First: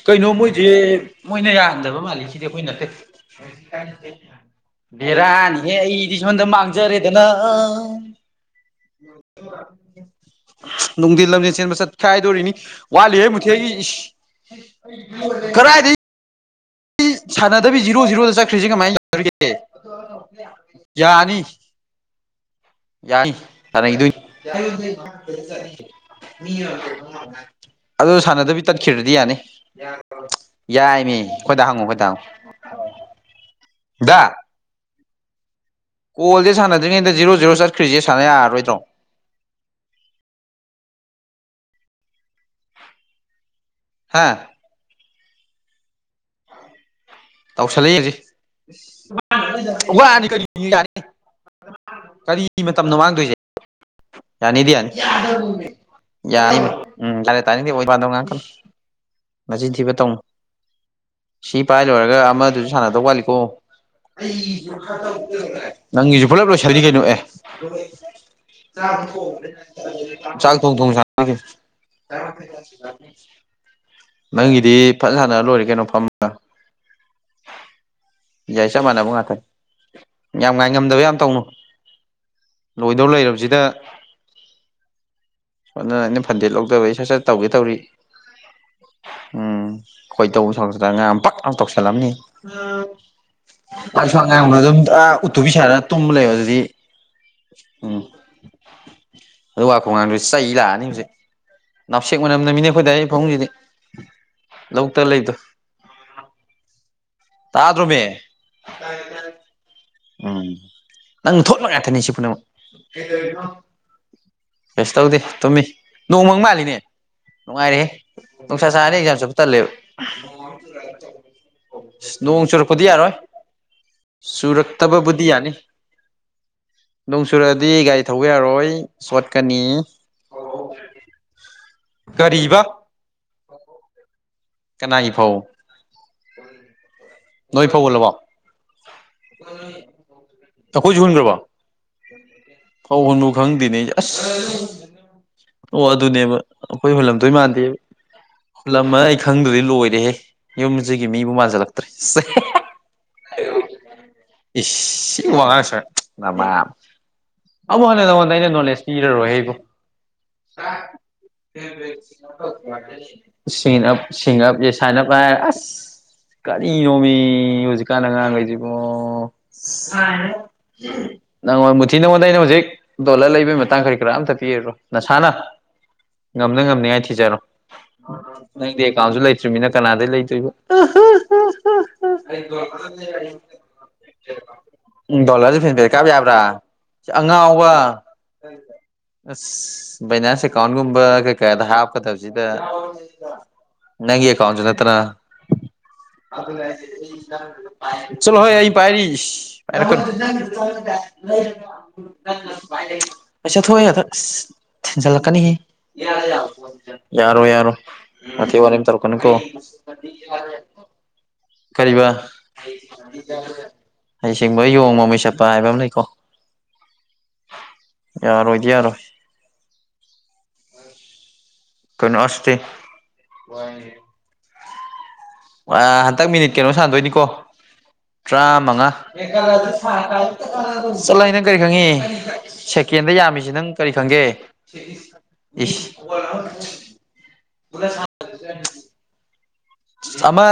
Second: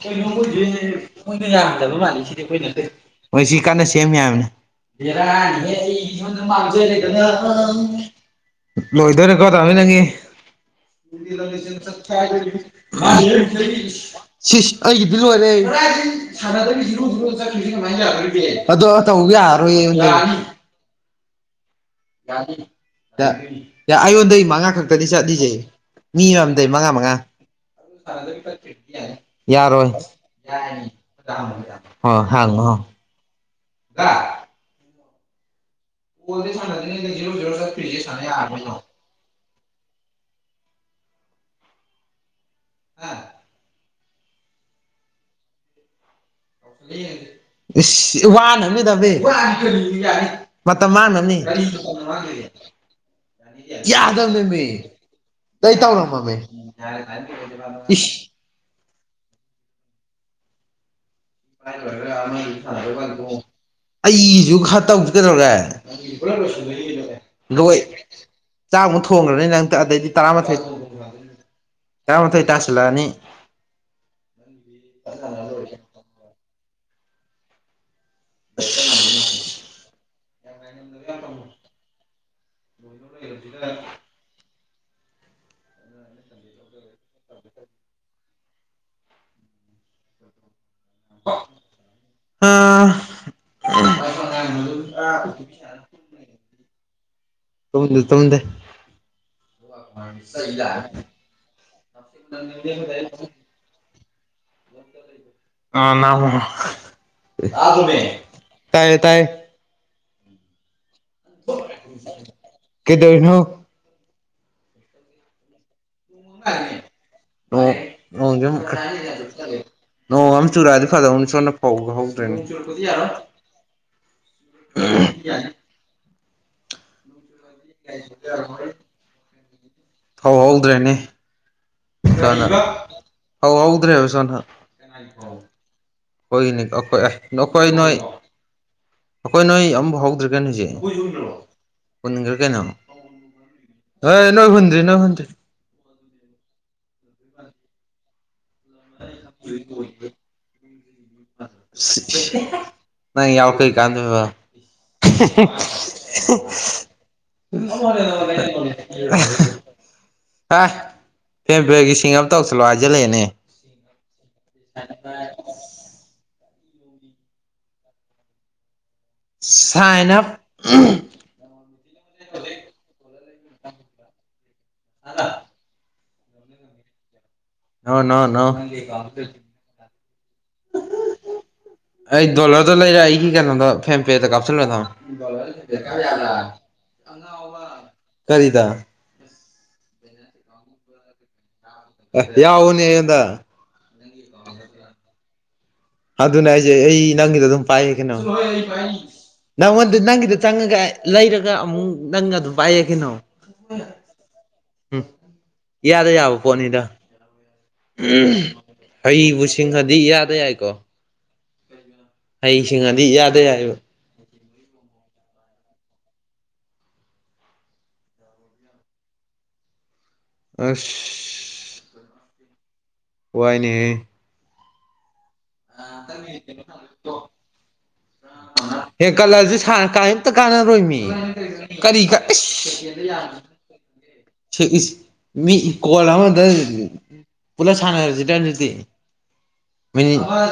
[inaudible] ꯀꯩꯅꯣ ꯀꯧꯅꫭ‌ ꯃꯣꯏꯁꯦ ꯃꯣꯏꯗꯤ ꯃꯣꯏꯅ ꯌꯥꯝꯗꯕ ꯌꯥꯍꯟꯗꯕ ꯃꯥꯜꯂꯤ ꯁꯤꯗꯤ ꯑꯈꯣꯏ ꯑꯩꯈꯣꯏ ꯅꯠꯇꯦ ꯅꯠꯇ‌ꯦ ꯃꯣꯏ ꯁꯤ ꯀꯥꯟꯅ ꯁꯦꯝꯃꯤ ꯍꯥꯏꯕꯅꯤ ꯕꯦꯔꯥꯅꯤꯍꯦ ꯕ‌ꯦꯔꯅꯤꯍ‌ꯦ ꯑꯩꯗꯤ ꯑꯩ ꯁꫭꯝꯗ ꯁꯣꯝꯗ ꯃꯥꯡꯖꯔꯦꯗꯅ ꯃꯥꯡꯖꯔ‌ꯦꯗꯅ ꯂꯣꯏꯗꯣ ꯔ‌ꯦꯀꯣ ꯗꯥꯃꯤ ꯅꯪꯒꯤ ꯅꯨꯡꯊꯤꯜ ꯂꯝꯖꯦꯟ ꯆꯦꯟꯕ ꯆꯠꯈꯥꯏꯗꯣꯔꯤꯅꯤ ꯋꯥꯠꯂꯤꯍꯦ ꯃꯨꯊꯤꯍꯩꯒꯤ ꯏꯁ [unintelligible] ꯁꯤꯁ ꯑꯩꯒꯤꯗꯤ ꯂꫭꯏꯔ‌ꯦ ꯀꯗꯥꯏꯗꯒꯤ ꯁꯥꯟꯅꯗꯕꯤ ꯖꯤꯔꯣ ꯖꯤꯔꯣꯗ ꯆꯠꯈ꯭ꯔꯤꯁꯦ ꯑꯗꯣ ꯀꯃꯥꯏꯅ ꯇꯧ ꯌꯥꯗꯣꯔꯤꯒꯦ ꯌꯥꯔꫭꯏ ꯑꯩꯉꫭꯟ ꯗꯗꯤ ꯌꯥꯅꯤ ꯌꯥꯅꯤ ꯌꯥꯅꯤ ꯁꯥꯟꯅꯈꯤꯗꯣꯏꯅꯤ ꯑꯩꯉꯣꯟꯗꯩꯒꯤ ꯃꯉꯥ ꯈꯛꯇꯗꯤ ꯆꯠꯂꯤꯁꯦ ꯃꯤ ꯌꯥꯝꯗ‌ꯦ ꯃꯉꯥ ꯃꯉꯥ ꯑꯗꯣ ꯁꯥꯟꯅꯗꯕꯤ ꯇꯠꯈꯤꯗ꯭ꯔꯗꯤ ꯌꯥꯅꯤ ꯌꯥꯔꯣꯏ ꯍꫭ ꯌꯥꯏꯃꯤ ꯑꯩꯈꯣꯏꯗ ꯍꯪꯉꫭ ꯍꯪꯉꯣ ꯑꯩꯈꯣꯏꯗ ꯍꯪꯉꯣ ꯍꯪꯉꫭ ꯗꯥ ꯀꯣꯜꯁꯤ ꯁꯥꯟꯅꯗ꯭ꯔꯤꯉꯩꯗ ꯖꯤꯔꯣ ꯖꯤꯔꯣ ꯆꯠꯈ꯭ꯔꯤꯁꯤ ꯁꯥꯟꯅ ꯌꯔꯔꯣꯏꯗ꯭ꯔꯣ ꯍꯥ ꯍꯥꯥ ꯌꯦꯉꯛꯀꯦ ꯇꯧꯁꯜꯂ ꯌꯦꯡꯁꯤ ꯏꯁ ꯋꯥꯅꯝꯅꯤ ꯗꯕꯤ ꯋꯥꯅꯤ ꯃꯇꯝ ꯃꯥꯡꯅꯝꯅꯤ ꯀꯔꯤꯒꯤ ꯃꯇꯝꯅꯣ ꯃꯥꯡꯗꯣꯏꯖꯦ ꯌꯥꯗꯝꯅꯦ ꯃꯤ ꯑꯩ ꯇꯧꯔꯝꯃꯝꯃꯦ ꯌꯥꯅꯤ ꯎꯝ ꯌꯥꯔꯦ ꯇꯥꯅꯤꯡꯗꯦ ꯋꯥꯗꯣ [unintelligible] ꯉꯥꯡꯉꯛꯀꯅꯨ ꯅꯆꯤꯟ ꯊꯤꯕ ꯇꯧꯅꯨ ꯁꯤ ꯄꯥꯏ ꯂꯣꯏꯔꯒ ꯑꯃꯗꯨꯁꯨ ꯁꯥꯟꯅꯗꯧ ꯋꯥꯠꯂꯤꯀꯣ ꯑꯩꯁꯨ ꯈꯔ ꯇꯧꯁꯤ ꯀꯩꯗꯧꯔꯒꯦ ꯅꯪꯒꯤꯁꯨ ꯄꯨꯂꯞ ꯂꯣꯏꯁꯤꯜꯂꯤ ꯀꯩꯅꯣ ꯑꯦ ꯂꯣꯏ ꯆꯥꯛꯃꯨꯛ ꯊꯣꯡꯈ꯭ꯔꯅꯤ ꯅꯪ ꯑꯗꯩꯗꯤ ꯆꯥꯛ ꯇꯔꯥꯃꯥꯊꯣꯏ ꯊꯣꯡ ꯊꫭꯡ ꯁꯥꯟ ꯅꯤ ꯇꯔꯥꯃꯥꯊꯣꯏ ꯇꯥꯁꯤꯜꯂꯛꯑꯅꯤ ꯅꯪꯒꯤꯗꯤ ꯐꯖ ꯁꯥꯟꯅ ꯂꯣꯏꯔꯦ ꯀꯩꯅꯣ ꯐꯝꯃꯒ ꯌꯥꯏ ꯆꯞ ꯃꯥꯟꯅꯕ ꯉꯥꯛꯇꯪ ꯌꯥꯝ ꯉꯥꯏ ꯉꯝꯗꯕ ꯌꯥꯝ ꯇꯧꯅꯨ ꯂꯣꯏꯗꯧ ꯂꯩꯔꯕꯁꯤꯗ ꯍꯣꯅ ꯑꯩꯅ ꯐꯟꯗꯦꯠ ꯂꯧꯗꯕꯩ ꯁꯠ ꯁꯠ ꯇꯧꯒꯦ ꯇꯧꯔꯤ ꯎꯝ ꯈꯣꯏꯗꯧꯍꯦꯛ ꯁꯥꯎꯅꯤꯂꯛꯇꯅ ꯑꯉꯥꯡ ꯑꯃ ꯄꯛ ꯂꯥꯎꯅ ꯇꯧꯁꯤꯜꯂꯝꯅꯤ ꯑꯥ ꯑꯉꯥꯡꯅ ꯑꯗꯨꯝ ꯎꯠꯇꯨꯕꯤ ꯁꯥꯔ ꯇꯨꯝꯕ ꯂꯩꯕ ꯑꯗꯨꯗꯤ ꯇꯨꯝꯗꯦ ꯇꯨꯝꯗꯦ ꯑꯗꯨꯒ ꯈꯣꯡꯅꯥꯥꯡꯗꯨ ꯆꯩ ꯂꯥꯛꯑꯅꯤ ꯍꯧꯖꯤꯛ ꯅꯥꯞꯁꯦꯛ ꯃꯅꯝꯅꯃꯤꯅꯦ ꯑꯩꯈꯣꯏ ꯗꯥꯏ ꯐꯃꯨꯡꯁꯤꯗꯤ ꯂꯧꯇ ꯂꯩꯗꯣ [unintelligible] ꯇꯥ ꯑꯗ꯭ꯔꫭꯃꯤ ꯇꯥꯏꯌꯦ ꯇꯥꯏꯌꯦ ꯎꯝ ꯅꯪꯅ ꯊꯣꯛꯍꯟꯕ ꯉꯥꯛꯇꯅꯤ ꯁꯤ ꯄꯨꯝꯅꯃꯛ ꯀꯩꯗꯧꯔꯤꯅꯣ ꯀꯩꯁꯨ ꯇꯧꯗꯦ ꯇꯨꯝꯃꯤ ꯅꯣꯡꯃꯪ ꯃꯥꯜꯂꯤꯅꯦ ꯅꯣꯡ ꯅꯨꯡꯉꯥꯏꯔꯦꯍ‌ꯦ ꯅꯣꯡꯁꯦ ꯑꯃꯨꯛ ꯅꯨꯡꯁꯥ ꯁꯥꯥꯔꯅꯤ ꯑꯦꯛꯖꯥꯝ ꯆꯠꯄ ꯇꯜꯂꯦꯕ ꯅꯣꯡ ꯑꯃ ꯆꯨꯔꯛꯑꯗꯤ ꯐꯗꯧꯅꯤ ꯁꯣꯝꯗ ꯐꯧꯒ ꯍꯧꯗ꯭ꯔꯦꯅꯦ ꯅꯣꯡ ꯆꯨꯔꯛꯄꯗꯤ ꯌꯥꯔꯣꯏ꯫ꯥ ꯆꯨꯔꯛꯇꯕꯕꯨꯗꯤ ꯌꯥꯅꯤ ꯅꫭꯡ ꯆꯨꯔ ꯗꯤ ꯒꯥꯔꯤ ꯊꯧꯕ ꯌꯥꯔꯣꯏ ꯆꫭꯠꯀꯅꯤ ꯐꯧ ꯍꯧꯗ꯭ꯔꯦꯅꯦ ꯁꯣꯝꯗ ꯀꯔꯤꯕ ꯐꯧ ꯍꯧꯗ꯭ꯔꯦꯕ ꯀꯅꯥꯒꯤ ꯄꯥꯎ ꯍꯣꯏꯅꯤ ꯈꯣꯏ ꯑꯈꯣꯏ ꯐꯧ ꯅꯣꯏ ꯍꯨꯜꯂꯕꯣ ꯑꯩꯈꯣꯏ ꯅꯣꯏ ꯑꯃꯐꯥꯎ ꯍꯧꯗ꯭ꯔꯦ ꯀꯩꯅꯣꯁꯦ ꯑꯩꯈꯣꯏꯁꯨ ꯍꯨꯟꯈ꯭ꯔꯕꯣ ꯄꯨꯟꯈ꯭ꯔꯦ ꯀꯩꯅꯣ ꯐꯧ ꯍꯨꯟꯕꯨ ꯈꯪꯗꯦꯅꯦ ꯑꯩꯁꯦ ꯑꯁ ꯍꯣꯏ ꯅꯣꯏꯍꯨꯟꯗ꯭ꯔꯤ ꯅꫭꯏꯍꯨꯟꯗ꯭ꯔꯤ ꯑꯣ ꯑꯗꯨꯅꯦꯕ ꯑꯈꯣꯏ ꯍꯨꯜꯂꯝꯗꯣꯏ ꯃꯥꯟꯗꯦꯕ ꯍꯨꯜꯂꯝꯃ ꯑꯩ ꯈꯪꯗ꯭ꯔꯗꯤ ꯂꯣꯏꯔꯦꯍꯦ ꯌꯨꯝꯖꯤꯒꯤ ꯃꯤꯕꯨ ꯃꯥꯟꯖꯜꯂꯛꯇ꯭ꯔꯦ ꯁꯤ [unintelligible] ꯅꯪ ꯌꯥꯎ ꯀꯩ ꯀꯥꯟꯗꯨꯕ [unintelligible] ꯁꯤ ꯋꯥꯉꯥꯡ ꯁꯉꯥꯡ ꯅꯃꯥ ꯑꯃꯨꯛ ꯍꯟꯅ ꯅꯉꯣꯟꯗ ꯑꯩꯅ ꯁꯥ [unintelligible] ꯑꯞ ꯇꯧꯁꯜꯂꯣ ꯍꯥꯏꯖꯜꯂꯛꯑꯦꯅꯦ ꯁꯤ ꯁꯤꯞ ꯁꯥꯏꯑꯞ ꯀ ꯑꯁ ꯀꯒꯥꯔꯤꯅꯣꯝꯃꯤ ꯍꯧꯖꯤꯛꯀꯥꯟꯗ ꯑꯉꯥꯡꯈꯩꯁꯤꯕꯣ ꯁꯥꯏꯟ ꯑꯞ ꯅꯪꯉꯣꯟ ꯃꯨꯊꯤ ꯅꯪꯉꯣꯟꯗ ꯑꯩꯅ ꯍꯧꯖꯤꯛ ꯗꯣꯂꯔ ꯂꯩꯕꯩ ꯃꯇꯥꯡ ꯀꯔꯤ ꯀꯔꯥ ꯑꯝꯇꯛ ꯄꯤꯔꯔꯣꯏ ꯅꯁꯥꯅ ꯉꯝꯅ ꯉꯝꯅꯤꯉꯥꯏ ꯊꯤꯖꯔꯣ ꯅꯣ ꯅꯣ ꯅꯣ ꯅꯪꯗꯤ ꯑꯦꯀꯥꯎꯟꯁꯨ ꯂꯩꯇ꯭ꯃꯤꯅ ꯀꯅꯥꯗꯩ ꯂꯩꯇꯣꯏꯕ ꯑꯩ ꯗꯣꯂꯔꯗ ꯂꯩꯔ ꯑꯩ ꯀꯩꯅ ꯐꯦꯗ ꯀꯥꯞꯁꯤꯜꯂ ꯎ ꯗꯣꯂꯔꯁ ꯐꯦꯟ ꯄꯔꯦ ꯀꯥꯕ ꯌꯥꯕ꯭ꯔꯥ ꯑꯉꯥꯎꯕ ꯀꯔꯤꯗ ꯑꯁ ꯚꯩꯅꯥꯟꯁ ꯑꯦꯀꯥꯎꯟꯒꯨꯝꯕ ꯀꯩꯀꯥꯗ ꯍꯥꯞꯀꯗꯕꯁꯤꯗ ꯌꯥꯎꯕꯅꯦ ꯑꯩꯉꯣꯟꯗ ꯅꯪꯒꯤ ꯑꯦꯀꯥꯎꯟꯁꯨ ꯅꯠꯇꯅ ꯑꯗꯨꯅꯦ ꯑꯩꯁꯦ ꯑꯩ ꯅꯪꯒꯤꯗ ꯑꯗꯨꯝ ꯄꯥꯏꯌꯦ ꯀꯩꯅꯣ ꯆꯂꯣ ꯍꯣ ꯑꯩ ꯄꯥꯏꯔꯤ ꯅꯪꯉꯣꯟꯗ ꯅꯪꯒꯤꯗ ꯆꯪꯉꯒ ꯂꯩꯔꯒ ꯑꯃꯨꯛ ꯅꯪ ꯑꯗꯨꯝ ꯄꯥꯏꯌꯦ ꯀꯩꯅꯣ ꯑꯁ ꯆꯥꯥꯠꯊꯣꯛꯍꯦ ꯑꯗ ꯑꯁ ꯎꯝ ꯊꯤꯟꯆꯜꯀꯅꯤ ꯏꯌꯥꯗ ꯌꯥꯕ ꯄꯣꯠꯅꯤꯗ ꯌꯥꯔꯣ ꯌꯔꯣꯏ ꯋꯊꯤ ꯋꯥꯔꯝ ꯇꯧꯔꯛꯀꯅꯨꯀꯣ ꯍꯩꯕꯨ ꯁꯤꯡꯉꯗꯤ ꯏꯌꯥꯗ ꯍꯩꯁꯤꯡꯉꯗꯤ ꯏꯌꯥꯗ ꯌꯥꯏꯑꯕ ꯍꯩꯁꯤꯡꯕ ꯌꯣꯡ ꯃꯃꯩ ꯆꯠꯄ ꯍꯥꯏꯕ ꯑꯃ ꯂꯩꯀꯣ ꯌꯥꯔꯣꯏꯗꯤ ꯌꯥꯔꯣꯏ ꯑꯁ ꯀꯩꯅꯣ ꯑꯁꯇꯤ ꯋꯥꯏꯅꯦꯍꯦ ꯑ ꯍꯟꯗꯛ ꯃꯤꯅꯤꯠ ꯀꯩꯅꯣ ꯁꯥꯟꯗꯣꯏꯅꯤꯀꯣ ꯇꯔꯥ ꯃꯉꯥ ꯍꯦꯛ ꯀꯠꯂꯁꯨ ꯁꯥꯟꯅ ꯀꯥꯏꯝꯇ ꯀꯥꯟꯅꯔꯣꯏꯃꯤ ꯆꯠꯂꯣꯍꯦ ꯅꯪ ꯀꯔꯤ ꯈꯪꯉꯤ ꯁꯦꯀꯦꯟꯗ ꯌꯥꯝꯃꯤꯁꯤ ꯅꯪ ꯀꯔꯤ ꯈꯪꯒꯦ ꯁꯤ ꯏꯁ ꯃꯤ ꯏꯁ ꯀꯣꯜ ꯑꯃꯗ ꯄꯨꯂꯞ ꯁꯥꯟꯅꯔꯁꯤꯗ ꯑꯗꯨꯗꯤ ꯃꯤꯅꯤꯠ ꯑꯃ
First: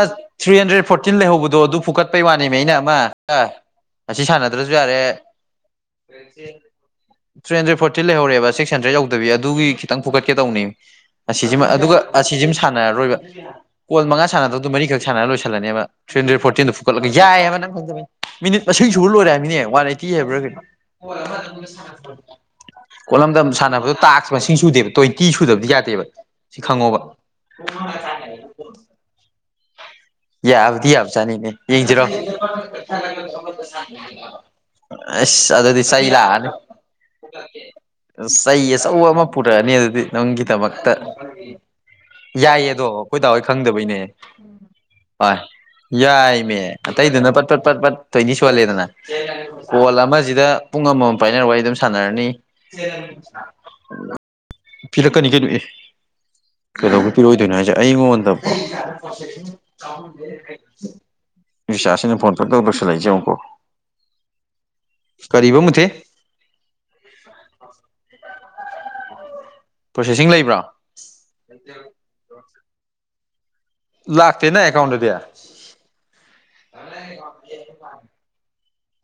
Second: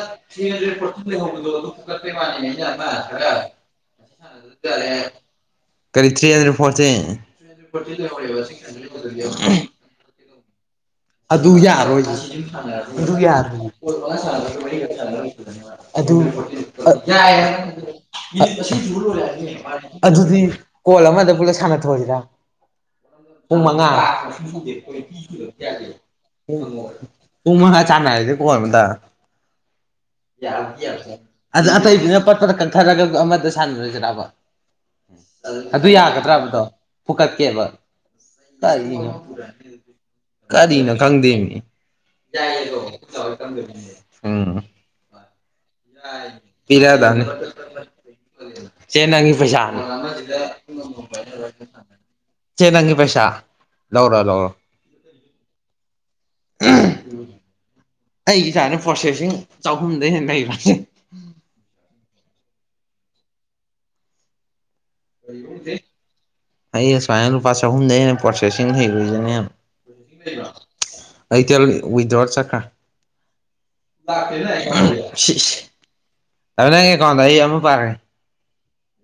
ꯊ꯭ꯔꯤ ꯍꯟꯗ꯭ꯔꯦꯗ ꯐꯣꯔꯇꯤꯟ ꯂꯩꯍꯧꯕꯗꯣ ꯑꯗꯨ ꯐꯨꯀꯠꯄꯩ ꯋꯥꯅꯤꯅꯦ ꯑꯩꯅ ꯑꯃ ꯑꯁꯤ ꯁꯥꯟꯅꯗ꯭ꯔꯁꯨ ꯌꯥꯔꯦ ꯀꯔꯤ three hundred fourteen three hundred forty ꯂꯩꯍꯧꯔꯦꯕ ꯁꯤꯛꯁ ꯍꯟꯗ꯭ꯔꯦꯗ ꯌꯧꯗꯕꯤ ꯑꯗꯨꯒꯤ ꯈꯤꯇꯪ ꯐꯨꯒꯠꯀꯦ ꯇꯧꯅꯦ ꯑꯗꯨ ꯑꯁꯤꯁꯤꯃ ꯌꯥꯔꯣꯏ ꯑꯗꯨꯒ ꯑꯁꯤꯁꯤꯃ ꯑꯗꯨ ꯁꯥꯟꯅꯔꯔꯣꯏꯕ ꯌꯥꯔꯣꯏ ꯀꯣ ꯃꯉꯥ ꯁꯅꯗꯕꯗꯗꯨ ꯃꯔꯤꯈꯛꯥꯟꯅꯔ ꯂꯣꯏꯁꯤꯜꯂꯅꯦꯕ ꯑꯗꯨ ꯊ꯭ꯔꯤꯟ꯭ꯔꯦꯗ ꯐꯣꯔꯇꯤꯟꯗ ꯐꯨꯀꯠꯂꯒ ꯌꯥꯏ ꯍꯥꯏꯕ ꯅꯪ ꯈꯪꯕꯅꯤ ꯃꯤꯅꯤꯠ ꯃꯁꯤꯡ ꯁꯨꯕ ꯂꯣꯏꯔꯦ ꯍꯥꯏꯃꯤꯅꯦ ꯋꯥꯟ ꯑꯩꯠꯇꯤ ꯍꯥꯏꯕ꯭ꯔꯥ ꯑꯗꯨꯗꯤ ꯀꯩꯅꯣ ꯀꯣꯜ ꯑꯃꯗ ꯄꯨꯂꯞ ꯁꯥꯟꯅꯊꯣꯛꯑꯁꯤꯔ ꯀꯣꯠꯂꯝꯗꯝ ꯄꯨꯡ ꯁꯥꯟꯅꯕꯗꯣ ꯇꯥꯛꯁ ꯃꯁꯤꯡ ꯁꯨꯗꯦꯕ ꯇ꯭ꯋꯦꯟꯇꯤ ꯁꯨꯗꯕ ꯇꯨꯡꯃ ꯆꯥꯟꯅ ꯍꯥꯏꯗꯤ ꯀꯣꯏꯗ ꯌꯥ ꯌꯥꯕꯗꯤ ꯌꯥꯕ ꯆꯥꯅꯤꯅꯦ ꯑꯗ ꯌꯦꯡꯁꯤꯔꯣ ꯑꯇꯩꯗꯨꯅ ꯄꯠꯄꯗ ꯀꯟꯊꯔꯒ ꯑꯃꯗ ꯁꯥꯟꯅꯔꯣꯏꯁꯤꯔꯕ ꯑꯁ ꯑꯗꯨꯗꯤ ꯑꯗꯨ ꯆꯩ ꯂꯥꯛꯑꯅꯤ ꯌꯥꯒꯗ꯭ꯔꯕꯗꯣ ꯐꯨꯀꯠꯀꯦꯕ ꯆꯩ ꯇꯥꯏ ꯑꯆꯧꯕ ꯑꯃ ꯄꯨꯔꯛꯑꯅꯤ ꯑꯗꯨꯗꯤ ꯀꯔꯤꯅꯣ ꯅꯪꯒꯤꯗꯃꯛꯇ ꯈꯪꯗꯦꯃꯤ ꯌꯥꯏꯌꯦ ꯑꯗꯣ ꯑꯩꯈꯣꯏ ꯗꯥ ꯍꯣꯏ ꯈꯪꯗꯕꯩꯅꯦ ꯎꯝ ꯍꯣꯏ ꯌꯥꯏꯃꯦ ꯄꯤꯔꯛꯑꯗꯝꯅꯤ ꯑꯇꯩꯗꯨꯅ ꯄꯠ ꯄꯠ ꯄꯠ ꯄꯠ ꯇꯣꯏꯅꯤ ꯁꯣꯜꯂꯦꯗꯅ ꯆꯦ ꯅꯪꯒꯤ ꯄꯩꯁꯥꯅꯤ ꯀꯣꯜ ꯑꯃꯁꯤꯗ ꯄꯨꯡ ꯑꯃꯃꯝ ꯄꯥꯏꯅꯔ ꯋꯥꯔꯤ ꯑꯗꯨꯝ ꯁꯥꯟꯅꯔꯅꯤ ꯆꯦ ꯅꯪꯒꯤ ꯄꯩꯁꯥ ꯂꯧꯔꯣ ꯂꯧꯔꯣ ꯄꯤꯔꯛꯀꯅꯤ ꯀꯩꯅꯣ ꯑꯦ ꯀꯩꯗꯧꯕ ꯄꯤꯔꯛꯏꯗꯣꯏꯅꯣ ꯍꯥꯏꯁꯦ ꯑꯩꯉꯣꯟꯗ ꯑꯩ ꯏꯁꯥꯅ ꯄ꯭ꯔꯣꯁꯦꯁꯤꯡ ꯆꯍꯨꯝꯗ ꯍꯦꯟꯅ ꯂꯩꯕ꯭ꯔꯦ ꯅꯨꯆꯥꯁꯤꯅ ꯐꯣꯟꯗ ꯇꯧꯗꯧꯁꯤꯜꯂꯛꯏꯁꯦ ꯑꯃꯨꯛꯀꯣ ꯀꯔꯤꯕꯔꯤꯕ ꯃꯨꯊꯤ ꯑꯩ ꯁꯨꯃꯥꯏꯅ ꯂꯨꯄꯥ ꯆꯍꯨꯝꯗꯒꯤ ꯍꯦꯟꯅ ꯄ꯭ꯔꯣꯁꯦꯁꯤꯡ ꯍꯩꯔꯣꯏꯁꯤꯅꯦꯕ ꯄ꯭ꯔꯣꯁꯦꯁꯤꯡ ꯂꯩꯕ꯭ꯔꯣ ꯑꯇꯦꯜ ꯋꯤꯗ꯭ꯔꯣꯔ ꯆꯠꯈꯥ ꯂꯥꯛ ꯂꯥꯛꯇꯦꯅ ꯑꯦꯀꯥꯎꯟꯗꯗꯤ ꯑꯗꯨꯃꯤꯅ ꯀꯦ ꯀꯗ ꯑꯩ ꯌꯥꯝꯃ ꯄꯥꯔꯒꯦ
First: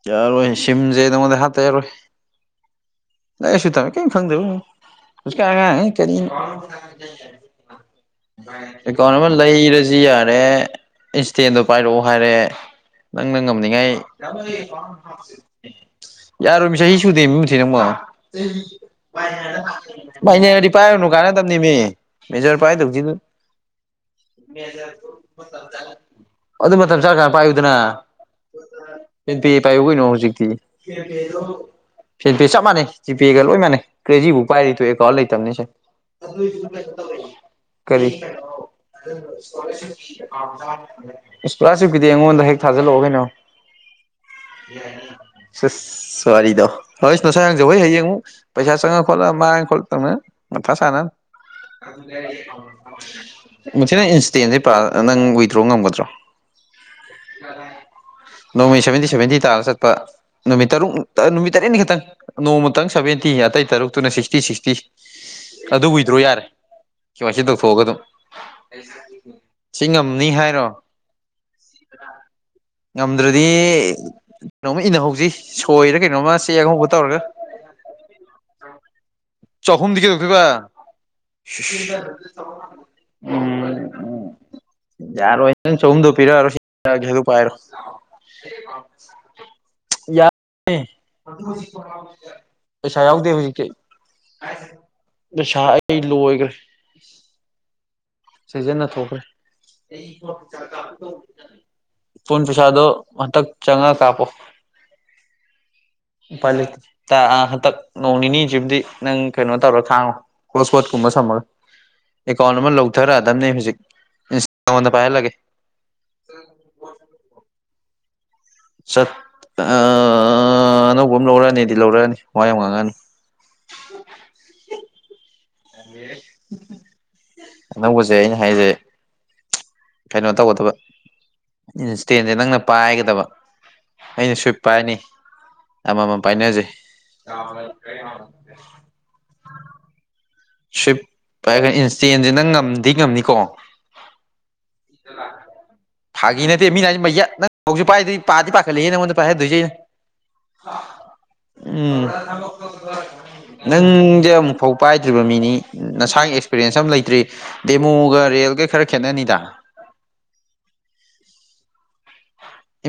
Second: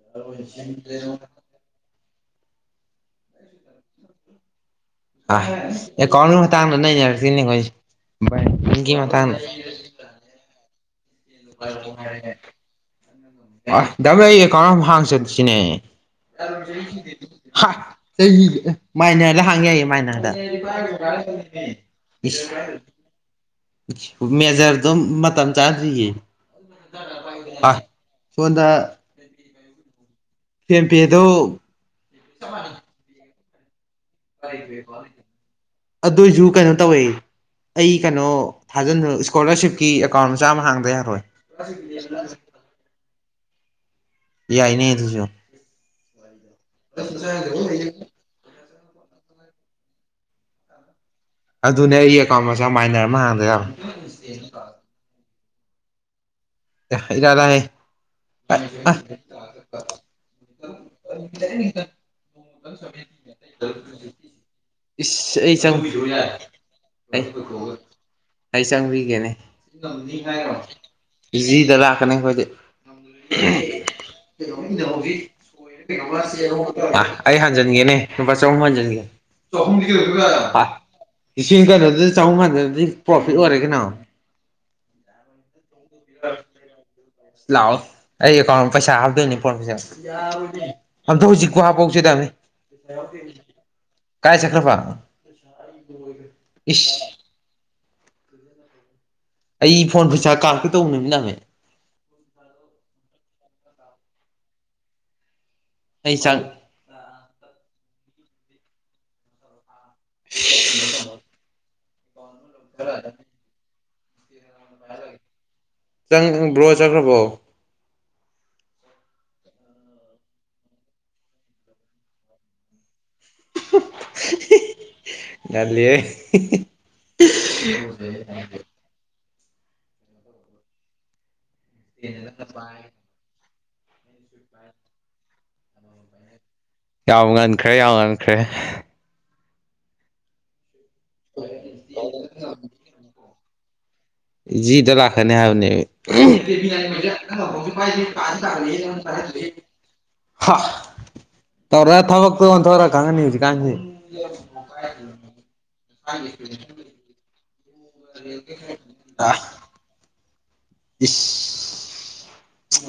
ꯌꯥꯔꯣꯏ ꯁꯤꯝꯁꯦ ꯅꯪꯉꯣꯟꯗ ꯍꯥꯇ ꯌꯥꯔꯣꯏ ꯂꯩꯁꯨ ꯇꯝꯃꯦ ꯀꯩꯝ ꯈꯪꯗꯦꯕ ꯑ ꯀ ꯑꯉ ꯑꯦꯀꯥꯎꯟꯒꯤ ꯃꯇꯥꯡꯗ ꯅꯩꯅꯔꯛꯇꯣꯏꯅꯦ ꯑꯩꯈꯣꯏꯁꯦ ꯀ ꯕꯦꯡꯀꯤꯡꯒꯤ ꯀꯅꯕ ꯃꯇꯥꯡꯗ ꯂꯩ ꯔꯖꯤꯌꯥ ꯍꯥꯏꯔꯦ ꯏꯟꯁꯇꯦꯟꯗꯣ ꯄꯥꯏꯔꯛꯑꯣ ꯍꯥꯏꯔꯦ ꯅꯪꯅ ꯉꯝꯅꯤꯉꯥꯏ ꯌꯥꯝ ꯍꯥꯡ ꯆꯠꯁꯤꯅꯦ ꯌꯥꯔꯣꯏꯃꯤ ꯆꯍꯤ ꯁꯨꯗꯦꯃꯤ ꯃꯨꯊꯤ ꯅꯪꯕꯣ ꯆꯍꯤ ꯃꯥꯏꯅꯂ ꯍꯥꯡ ꯌꯥꯏꯌꯦ ꯃꯥꯏꯅ ꯃꯥꯏꯅꯦꯔꯗꯤ ꯄꯥꯏꯔꯨꯅꯨ ꯀꯥꯟꯅꯗꯕꯅꯤꯃꯤ ꯃꯦꯖꯔ ꯄꯥꯏꯗꯧꯁꯤ ꯃꯦꯖꯔꯗꯨꯝ ꯃꯇꯝ ꯆꯥꯗ꯭ꯔꯤꯌꯦ ꯑꯗꯨ ꯃꯇꯝ ꯆꯔ ꯀꯥꯟꯅ ꯑ ꯄꯥꯏꯌꯨꯗꯅ [unintelligible] ꯐꯦꯟ ꯄꯦ ꯄꯥꯏꯌꯨ ꯀꯅꯣ ꯍꯧꯖꯤꯛꯇꯤ ꯐꯦꯝꯄꯦꯗꯣ ꯐꯦꯟ ꯄꯦ ꯆꯞ ꯃꯥꯟꯅꯩ ꯖꯤꯄꯦꯒ ꯂꯣꯏ ꯃꯥꯟꯅꯩ ꯀ꯭ꯔꯦꯖꯤꯕꯨ ꯄꯥꯏꯔꯤ ꯇꯨ ꯑꯦ ꯀꯥꯎꯟ ꯂꯩꯇꯝꯅꯤ ꯑꯁꯦ ꯑꯗꯨꯏꯁꯨ ꯀꯩꯅꯣ ꯇꯧꯋꯦ ꯑꯩ ꯀꯔꯤ ꯀꯩꯅꯣ ꯊꯥꯖꯟꯗ ꯏꯁꯀꯣꯂꯥꯔꯁꯤꯞꯀꯤ ꯑꯦꯀꯥꯎꯟ ꯃꯆꯥ ꯑꯃ ꯍꯥꯡꯗ ꯌꯥꯔꯣꯏ ꯏꯁꯀꯣꯂꯔꯁꯤꯞꯀꯤꯗꯤ ꯑꯩꯉꯣꯟꯗ ꯍꯦꯛ ꯊꯥꯖꯤꯜ ꯍꯧꯔꫭ ꯀꯩꯅꯣ ꯌꯥꯏꯅꯦ ꯑꯗꯨꯁꯨ ꯁꯤꯁ ꯋꯥꯔꯤꯗꯣ ꯍꯣꯏꯁ ꯅꯁꯥꯅ ꯍꯦꯡꯖꯧ ꯍꯩ ꯍꯌꯦꯡ ꯑꯃꯨꯛ ꯄꯩꯁꯥ ꯆꯪꯉ ꯈꯣꯂ ꯃꯥꯥꯏ ꯈꯣꯂ ꯇꯧꯅ ꯃ ꯊ ꯁꯥꯟꯅ ꯑꯗꯨꯅꯦ ꯑꯩ ꯑꯦꯀꯥꯎꯟ ꯃꯆꯥ ꯃꯥꯏꯅꯔ ꯑꯃ ꯍꯥꯡꯗ ꯌꯥꯔꯣꯏ [unintelligible] ꯏꯁꯇꯦꯟꯁꯦꯔꯥ ꯅꯪ ꯋꯤꯗ꯭ꯔꯣ ꯉꯝꯒꯗ꯭ꯔꯣ [unintelligible] ꯇ ꯆꯠ ꯅꯨꯠꯔꯨ ꯅꯨꯃꯤꯠ ꯇꯔꯦꯠ ꯅꯣꯡꯃꯇꯪ ꯁꯚꯦꯟꯇꯤ ꯑꯇꯩ ꯇꯔꯨꯛꯇꯨꯅꯛꯇꯤ ꯐꯤ ꯏꯁ ꯑꯩ ꯆꯪ ꯑꯗꯨ ꯎꯨꯏꯗ꯭ꯔꯣ ꯌꯥꯔꯦ ꯑꯩ ꯁꯃꯥꯏꯁꯤ ꯇꯧꯊꯣꯛꯑꯒ ꯑꯗꯨꯝ ꯑꯩ ꯆꯪꯕꯤꯒꯦꯅꯦ ꯁꯤ ꯉꯝꯅꯤ ꯍꯥꯏꯔꯣ ꯖꯤꯗ ꯂꯥꯛꯀꯅꯤ ꯑꯩꯈꯣꯏꯗꯤ ꯉꯝꯗ꯭ꯔꯗꯤ ꯀꯩꯅꯣꯝꯃ ꯏꯟꯅꯍꯧꯁꯤ ꯁꯣꯏꯔ ꯀꯩꯅꯣꯝꯃ ꯆꯦꯛ ꯑꯉꯧꯕ ꯑ ꯇꯧꯔꯒ ꯑꯩ ꯍꯥꯟꯖꯟꯒꯦꯅꯦ ꯂꯨꯄꯥ ꯆꯍꯨꯝ ꯍꯟꯖꯟꯒꯦ ꯨꯝ ꯆꯍꯨꯝꯗꯤ ꯀꯩꯗꯧꯗꯣꯏꯕ ꯂꯤꯁꯤꯡ ꯀꯩꯅꯣꯗꯨꯗꯤ ꯆꯍꯨꯝ ꯀꯥꯟꯗꯗꯤ ꯄ꯭ꯔꯣꯐꯤꯠ ꯎꯝ ꯑꯣꯏꯔꯦ ꯀꯩꯅꯣ ꯌꯥꯔꯣꯏ ꯍ ꯅꯪ ꯆꯍꯨꯝꯗꯣ ꯄꯤꯔꯛꯔꯣ ꯂꯥꯛꯑꯣ ꯑꯩ ꯀꯣꯟ ꯄꯩꯁꯥ ꯍꯥꯞꯇꯣꯏꯅꯦ ꯄꯣꯔꯃꯤꯁꯦ ꯌꯥꯔꯦ ꯑꯝꯇ ꯍꯧꯖꯤꯛꯀꯨ ꯍꯥꯄꯥꯎꯁꯤꯗꯕꯅꯤ ꯄꯩꯁꯥ ꯌꯥꯎꯗꯦ ꯍꯧꯖꯤꯛꯇꯤ ꯄꯩꯁꯥ ꯑꯩ ꯂꯣꯏꯈ꯭ꯔꯦ ꯏꯁ [inaudible] ꯁꯤꯖꯤꯟꯅ ꯊꯣꯛꯈ꯭ꯔꯦ ꯑꯩ ꯐꯣꯟ ꯄꯩꯁꯥ ꯀꯥꯔꯛꯀꯦ ꯇꯧꯕ ꯅꯨꯃꯤ ꯅꯃꯦ ꯄꯨꯟ ꯄꯁꯥꯗꯣ ꯍꯟꯇꯥꯛ ꯆꯪꯉꯒꯥ ꯀꯥꯄꯣ ꯑꯩ ꯆꯪ ꯄ ꯍꯟꯗꯛ ꯅꯣꯡ ꯅꯤꯅꯤꯁꯤꯕꯨꯗꯤ ꯅꯪ ꯀꯩꯅꯣ ꯇꯧꯔ ꯁꯥꯡ ꯀꯣꯁꯄꯠ ꯀꯨꯝꯕꯁ ꯑꯃ ꯑꯦꯀꯥꯎꯟ ꯑꯃ ꯂꯧꯊꯔꯛꯑꯗꯕꯅꯤ ꯍꯧꯖꯤꯛ ꯏꯟꯁꯇꯥꯣꯟꯗ ꯄꯥꯏꯍꯜꯂꯒꯦ ꯆꯪꯪ ꯕ꯭ꯔꯣ ꯆꯠꯈ꯭ꯔꯕꯣ ꯑꯅꯧꯕ ꯑꯃ ꯂꯧꯔꯛꯑꯅꯤꯗꯤ ꯂꯧꯔꯛꯑꯅꯤ ꯋꯥ ꯌꯥꯝ ꯉꯥꯡꯉꯅꯤꯨ ꯉꯜꯂꯤꯍꯦ ꯑꯅꯧꯕꯁꯦ ꯑꯩꯅ ꯍꯥꯏꯁꯦ ꯀꯩꯅꯣ ꯇꯧꯒꯗꯕ ꯏꯟꯁꯇꯦꯟꯁꯦ ꯅꯪꯅ ꯄꯥꯏꯒꯗꯕ ꯑꯩꯅ ꯁꯨꯋꯤꯞ ꯄꯥꯏꯔꯅꯤ ꯑꯃꯃꯝ ꯄꯥꯏꯅꯖꯩ ꯌꯥꯝ ꯉꯟꯈ꯭ꯔꯦ ꯌꯥꯝ ꯉꯟꯈ꯭ꯔꯦ ꯁꯋꯤꯞ ꯄꯥꯏꯒ ꯏꯟꯁꯇꯦꯟꯁꯤ ꯅꯪ ꯉꯝꯗꯤ ꯉꯝꯅꯤꯀꯣ ꯖꯤꯗ ꯂꯥꯛꯀꯅꯤ ꯍꯥꯏꯕꯅꯦ ꯐꯥꯒꯤ ꯅꯠꯇꯦ ꯃꯤꯅ ꯍꯥꯏꯁꯦ ꯃꯌꯥ ꯅꯪ ꯍꯧꯖꯤꯛ ꯄꯥꯏꯗꯤ ꯄꯥꯗꯤ ꯄꯥꯈꯠꯂꯦꯍꯦ ꯅꯪꯉꯣꯟꯗ [unintelligible] ꯄꯥꯏꯍꯟꯗꯣꯏꯁꯦ ꯑꯩꯅ ꯍꯥ ꯇꯧꯔ ꯎꯝ ꯊꯕꯛꯇꯣ ꯑꯣꯟꯊꯣꯔ ꯈꯪꯉꯅꯤ ꯍꯧꯖꯤꯛꯀꯥꯟꯁꯤ ꯅꯪꯗꯤ ꯑꯃꯨꯛꯐꯥꯎ ꯄꯥꯏꯗ꯭ꯔꯤꯕ ꯃꯤꯅꯤ ꯅꯁꯥ ꯑꯦꯛꯁꯄꯤꯔꯦꯟꯁ ꯑꯃ ꯂꯩꯇ꯭ꯔꯤ ꯗꯦꯃꯣꯒ ꯔꯤꯌꯦꯜꯒ ꯈꯔ ꯈꯦꯠꯅꯅꯤꯗ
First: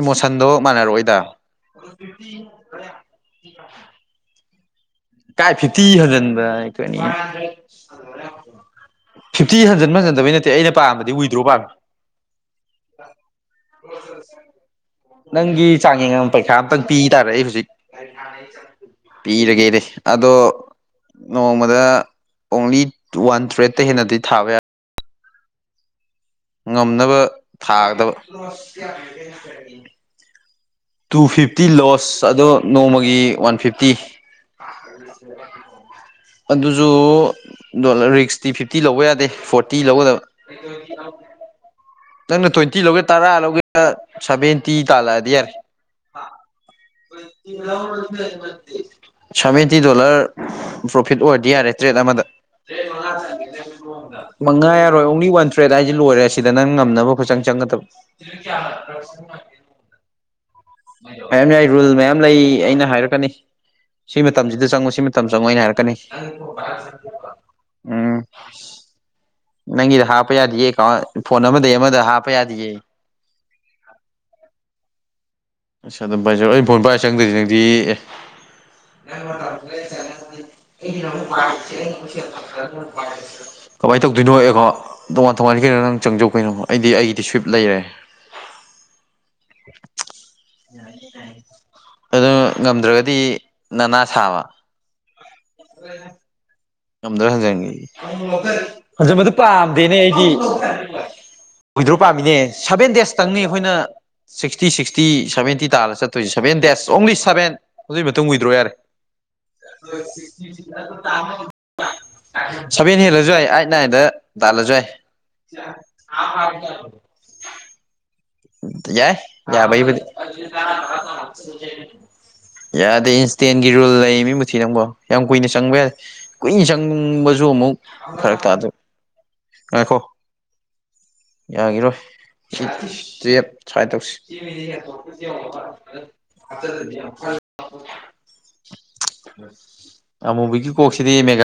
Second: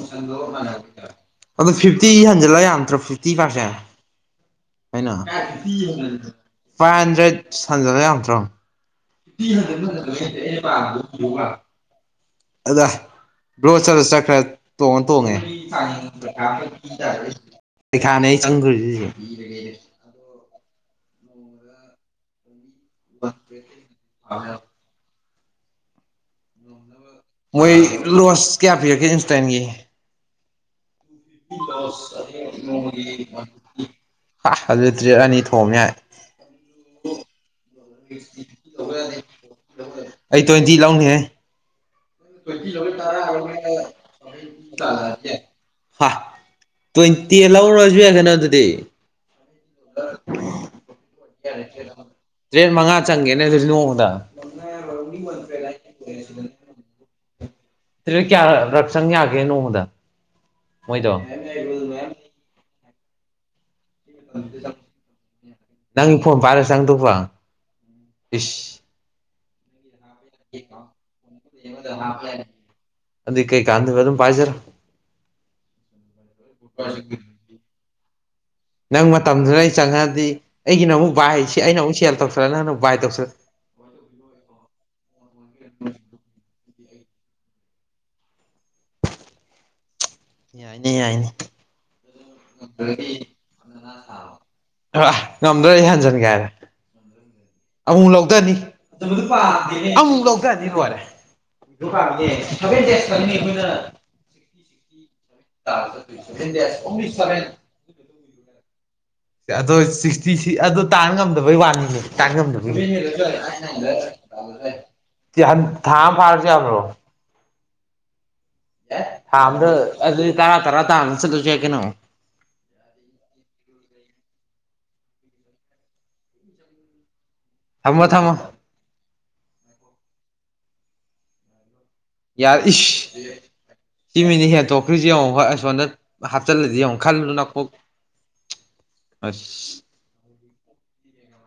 ꯏꯃꯣꯁꯟꯗꯣ ꯃꯥꯟꯅꯔꯛꯑꯣꯏꯗ ꯑꯗꯨ ꯐꯤꯐꯇꯤ ꯍꯟꯖꯤꯜꯂ ꯌꯥꯝꯠꯇ꯭ꯔꯣ ꯐꯤꯐꯇꯤ ꯐꯁꯦ ꯑꯩꯅ ꯀꯥꯏ ꯐꯤꯐꯇꯤ ꯍꯟꯖꯤꯟꯕ ꯐꯥꯏꯚ ꯍꯟꯗ꯭ꯔꯦꯗ ꯁꯟꯖꯜꯂ ꯌꯥꯝꯠꯇ꯭ꯔꯣ ꯐꯤꯐꯇꯤ ꯍꯟꯊꯟ ꯍꯟꯖꯤꯟꯕ ꯍꯟꯖꯤꯟꯗꯕꯩ ꯍꯟꯦ ꯅꯠꯇꯦ ꯑꯩꯅ ꯄꯥꯝꯕꯗꯤ ꯋꯤꯗ꯭ꯔꯣ ꯄꯗꯣꯗꯣꯛ꯭ꯔ ꯄꯥꯝꯃꯤ ꯑꯗ ꯕ꯭ꯔꯣꯁꯔ ꯆꯀ꯭ꯔ ꯇꯣꯡꯉꯦ ꯇꯣꯉꯦ ꯅꯪꯒꯤ ꯆꯥꯡ ꯌꯦꯡꯉ ꯄꯩꯈꯥ ꯑꯝꯇꯪ ꯄꯤ ꯇꯥꯔꯦ ꯑꯩ ꯍꯧꯖꯤꯛ ꯄꯩꯈꯥꯅꯦ ꯑꯩ ꯆꯪꯗꯣꯢꯁꯤꯁꯦ ꯄꯤꯔꯒꯦꯗꯤ ꯑꯗꯣ ꯅꯣꯡꯃꯗ ꯑꯣꯡꯂꯤ ꯋꯥꯟ ꯇ꯭ꯔꯦꯠꯇꯩ ꯍꯦꯟꯅꯗꯤ ꯊꯥꯕ ꯌꯥ ꯉꯝꯅꯕ ꯃꯣꯏ ꯊꯥꯒꯗꯕ ꯂꯣꯁ ꯀꯌꯥ ꯄꯤꯔꯛꯀꯦ ꯏꯟꯁꯇꯦꯟꯒꯤ ꯇꯨ ꯐꯤꯐꯇꯤ ꯂꯣꯁ ꯑꯗꯣ ꯅꯣꯡꯃꯒꯤ ꯋꯥꯟ ꯐꯤꯐꯇꯤ ꯍꯥ ꯑꯗꯨ ꯇꯔꯦꯠ ꯑꯅꯤ ꯊꯣꯝ ꯌꯥꯏ ꯑꯗꯨꯁꯨ ꯗꯣꯂꯔ ꯔꯤꯛꯁꯇꯤ ꯐꯤꯐꯇꯤ ꯂꯧꯕ ꯌꯥꯗꯦ ꯐꯣꯔꯇꯤ ꯂꯧꯒꯗꯕ ꯑꯩ ꯇ꯭ꯋꯦꯟꯇꯤ ꯂꯧꯅꯤꯍꯦ ꯅꯪꯅ ꯇ꯭ꯋꯦꯟꯇꯤ ꯂꯧꯒꯦ ꯇꯔꯥ ꯂꯧꯒꯦ ꯁꯕꯦꯟꯇꯤ ꯇꯥꯜꯂꯛꯑꯗꯤ ꯌꯥꯔꯦ ꯍꯥ ꯇ꯭ꯋꯦꯟꯇꯤ ꯂꯧꯔꯁꯨ ꯌꯥꯏ ꯀꯩꯅꯣ ꯑꯗꯨꯗꯤ ꯁꯚꯦꯟꯇꯤ ꯗꯣꯂꯔ ꯄ꯭ꯔꯣꯐꯤꯠ ꯑꯣꯏꯔꯗꯤ ꯌꯥꯔꯦ ꯇ꯭ꯔꯦꯠ ꯑꯃꯗ ꯇ꯭ꯔꯦꯠ ꯃꯉꯥ ꯆꯪꯒꯦꯅꯦ ꯑꯗꯨ ꯅꯣꯡꯗ ꯃꯉꯥ ꯌꯥꯔꯣꯏ ꯑꯣꯡꯂꯤ ꯋꯥꯟ ꯊ꯭ꯔꯦꯗ ꯍꯥꯏꯁꯦ ꯂꯣꯏꯔꯦ ꯁꯤꯗ ꯅꯪ ꯉꯝꯅꯕ ꯈꯣꯢꯆꯪ ꯆꯪꯒꯗꯕ ꯀꯌꯥ ꯔꯛ ꯆꯪ ꯌꯥꯒꯦ ꯅꯣꯡꯃꯗ ꯃꯣꯏꯗꯣ ꯃꯌꯥꯝ ꯌꯥꯏ ꯔꯨꯜ ꯃꯌꯥꯝ ꯂꯩ ꯑꯩꯅ ꯍꯥꯏꯔꯛꯀꯅꯤ ꯁꯤ ꯃꯇꯝꯁꯤꯗ ꯆꯪꯉꯨ ꯁꯤ ꯃꯇꯝ ꯆꯪꯉꯣ ꯑꯩꯅ ꯍꯥꯏꯔꯛꯀꯅꯤ ꯅꯪ ꯐꯣꯟ ꯄꯥꯏꯔ ꯆꯪꯗꯧꯕ ꯎꯝ ꯏꯁ ꯅꯪꯒꯤꯗ ꯍꯥꯞꯄ ꯌꯥꯗꯤꯌꯦ ꯑꯦꯀꯥꯎꯟ ꯐꯣꯟ ꯑꯃꯗꯒꯤ ꯑꯃꯗ ꯍꯥꯞꯄ ꯌꯥꯗꯤꯌꯦ ꯑꯗꯨ ꯀꯩꯀꯥꯟꯗꯣꯢꯕ ꯑꯗꯨꯝ ꯄꯥꯏꯖꯔꯣ ꯑꯆꯥ ꯑꯗꯨꯝ ꯚꯥꯏꯖꯔꯑꯣ ꯑꯩ ꯐꯣꯟ ꯄꯥꯏꯔ ꯆꯪꯗꯣꯏꯁꯤ ꯅꯪꯗꯤ ꯅꯪ ꯃꯇꯝꯗꯨꯗ ꯑꯩ ꯆꯪꯉꯑꯗꯤ ꯑꯩꯒꯤꯅ ꯑꯃꯨꯛ ꯕꯥꯏ ꯁꯤ ꯑꯩꯅ ꯑꯃꯨꯛ ꯁꯦꯜ ꯇꯧꯁꯤꯂ ꯅꯪꯅ ꯕꯥꯏ ꯇꯧꯁꯤꯔꯛ ꯀꯃꯥꯏꯅ ꯇꯧꯗꯣꯏꯅꯣ ꯑꯩ ꯑꯦꯀꯥꯎꯟ ꯇꯣꯉꯥꯟ ꯇꯣꯉꯥꯟ ꯀꯩꯅꯣ ꯅꯪ ꯆꯪꯖꯧ ꯀꯩꯅꯣ ꯑꯩꯗꯤ ꯑꯩꯒꯤꯗꯤ ꯁ꯭ꯋꯤꯞ ꯂꯩꯔꯦ ꯌꯥꯏꯅꯦ ꯌꯥꯏꯅꯦ ꯑꯗꯨ ꯉꯝꯗ꯭ꯔꯒꯗꯤ ꯅꯅꯥ ꯁꯥꯕ ꯑꯥ ꯉꯝꯗ꯭ꯔꯗꯤ ꯑꯩ ꯍꯟꯖꯤꯟꯒꯦ ꯍꯥꯏꯔꯦ ꯉꯝꯗ꯭ꯔ ꯍꯟꯖꯟꯒꯦ ꯑꯃꯨꯛ ꯂꯧꯗꯅꯤ ꯍꯟꯖꯟꯕꯗꯨ ꯄꯥꯝꯗꯦꯅꯦ ꯑꯃꯨꯛ ꯑꯩꯗꯤ ꯂꯧꯗꯅꯤ ꯂꯣꯏꯔꯦ ꯋꯣꯗ꯭ꯔꯣ ꯄꯥꯝꯃꯤꯁꯦ ꯁꯚꯦꯟ ꯗꯦꯖꯇꯪꯅꯤ ꯑꯩꯈꯣꯏꯅ ꯁꯤꯛꯁꯇꯤ ꯁꯤꯛꯁꯇꯤ ꯁꯚꯦꯟꯇꯤ ꯇꯥꯔ ꯆꯠꯇꯣꯏꯁꯦ ꯁꯚꯦꯟ ꯗꯦꯁ ꯑꯣꯡꯂꯤ ꯁꯚꯦꯟ ꯑꯗꯨꯒꯤ ꯃꯇꯨꯡ ꯋꯤꯗ꯭ꯔꯣ ꯌꯥꯔꯦ ꯑꯗꯣ ꯁꯤꯛꯁꯇꯤ ꯑꯗꯣ ꯇꯥꯟ ꯉꯝꯗꯕꯩ ꯋꯥ ꯇꯥꯟ ꯉꯝꯗ ꯁꯚꯦꯟ ꯍꯦꯜꯂꯁꯨ ꯌꯥꯏ ꯑꯥꯏꯠ ꯅꯥꯏꯟꯗ ꯇꯥꯜꯂꯁꯨ ꯌꯥꯏ [unintelligible] ꯌꯥꯎꯟ ꯊꯥ ꯑꯝ ꯐꯥꯔꯁꯨ ꯌꯥꯗ꯭ꯔꯣ ꯌꯥꯏ ꯊꯥ ꯑꯝꯗ ꯌꯥꯕꯩꯕꯨꯗꯤ ꯑꯗꯨꯗꯤ ꯇꯔꯥ ꯇꯔꯥ ꯇꯥꯅ ꯆꯠꯂꯁꯨ ꯌꯥꯏ ꯀꯩꯅꯣ ꯌꯥꯗꯦ ꯏꯟꯁꯇꯦꯟꯒꯤ ꯔꯨꯜ ꯂꯩ ꯃꯤ ꯃꯨꯊꯤ ꯅꯪꯕꯣ ꯌꯥꯝ ꯀꯨꯏꯅ ꯆꯪꯕ ꯌꯥꯏ ꯀꯨꯏ ꯆꯪꯕꯁꯨ ꯑꯃꯨꯛ ꯊꯝꯃꯣ ꯊꯝꯃꯣ ꯐꯔꯛ ꯇꯥꯗ ꯉꯥꯏꯈꯣ ꯌꯥꯒꯤꯔꯣꯏ ꯌꯥ ꯏꯁ ꯇꯨꯌꯦꯞ ꯁ꯭ꯋꯥꯏ ꯇꯧꯁꯤ ꯁꯤ ꯃꯤꯅꯤ ꯍꯦꯟꯇꯣꯛꯈ꯭ꯔꯤꯁꯤ ꯌꯦꯡꯉꯨ ꯍꯣꯏ ꯁꯣꯝꯗ ꯍꯥꯞꯆꯤꯂꯗꯤ ꯌꯦꯡꯉꯨ ꯈꯜꯂꯨ ꯅꯀꯣꯛ ꯑꯁ ꯑꯃꯨꯕꯤꯒꯤ ꯀꯣꯛꯁꯤꯗꯦ ꯃꯦꯒ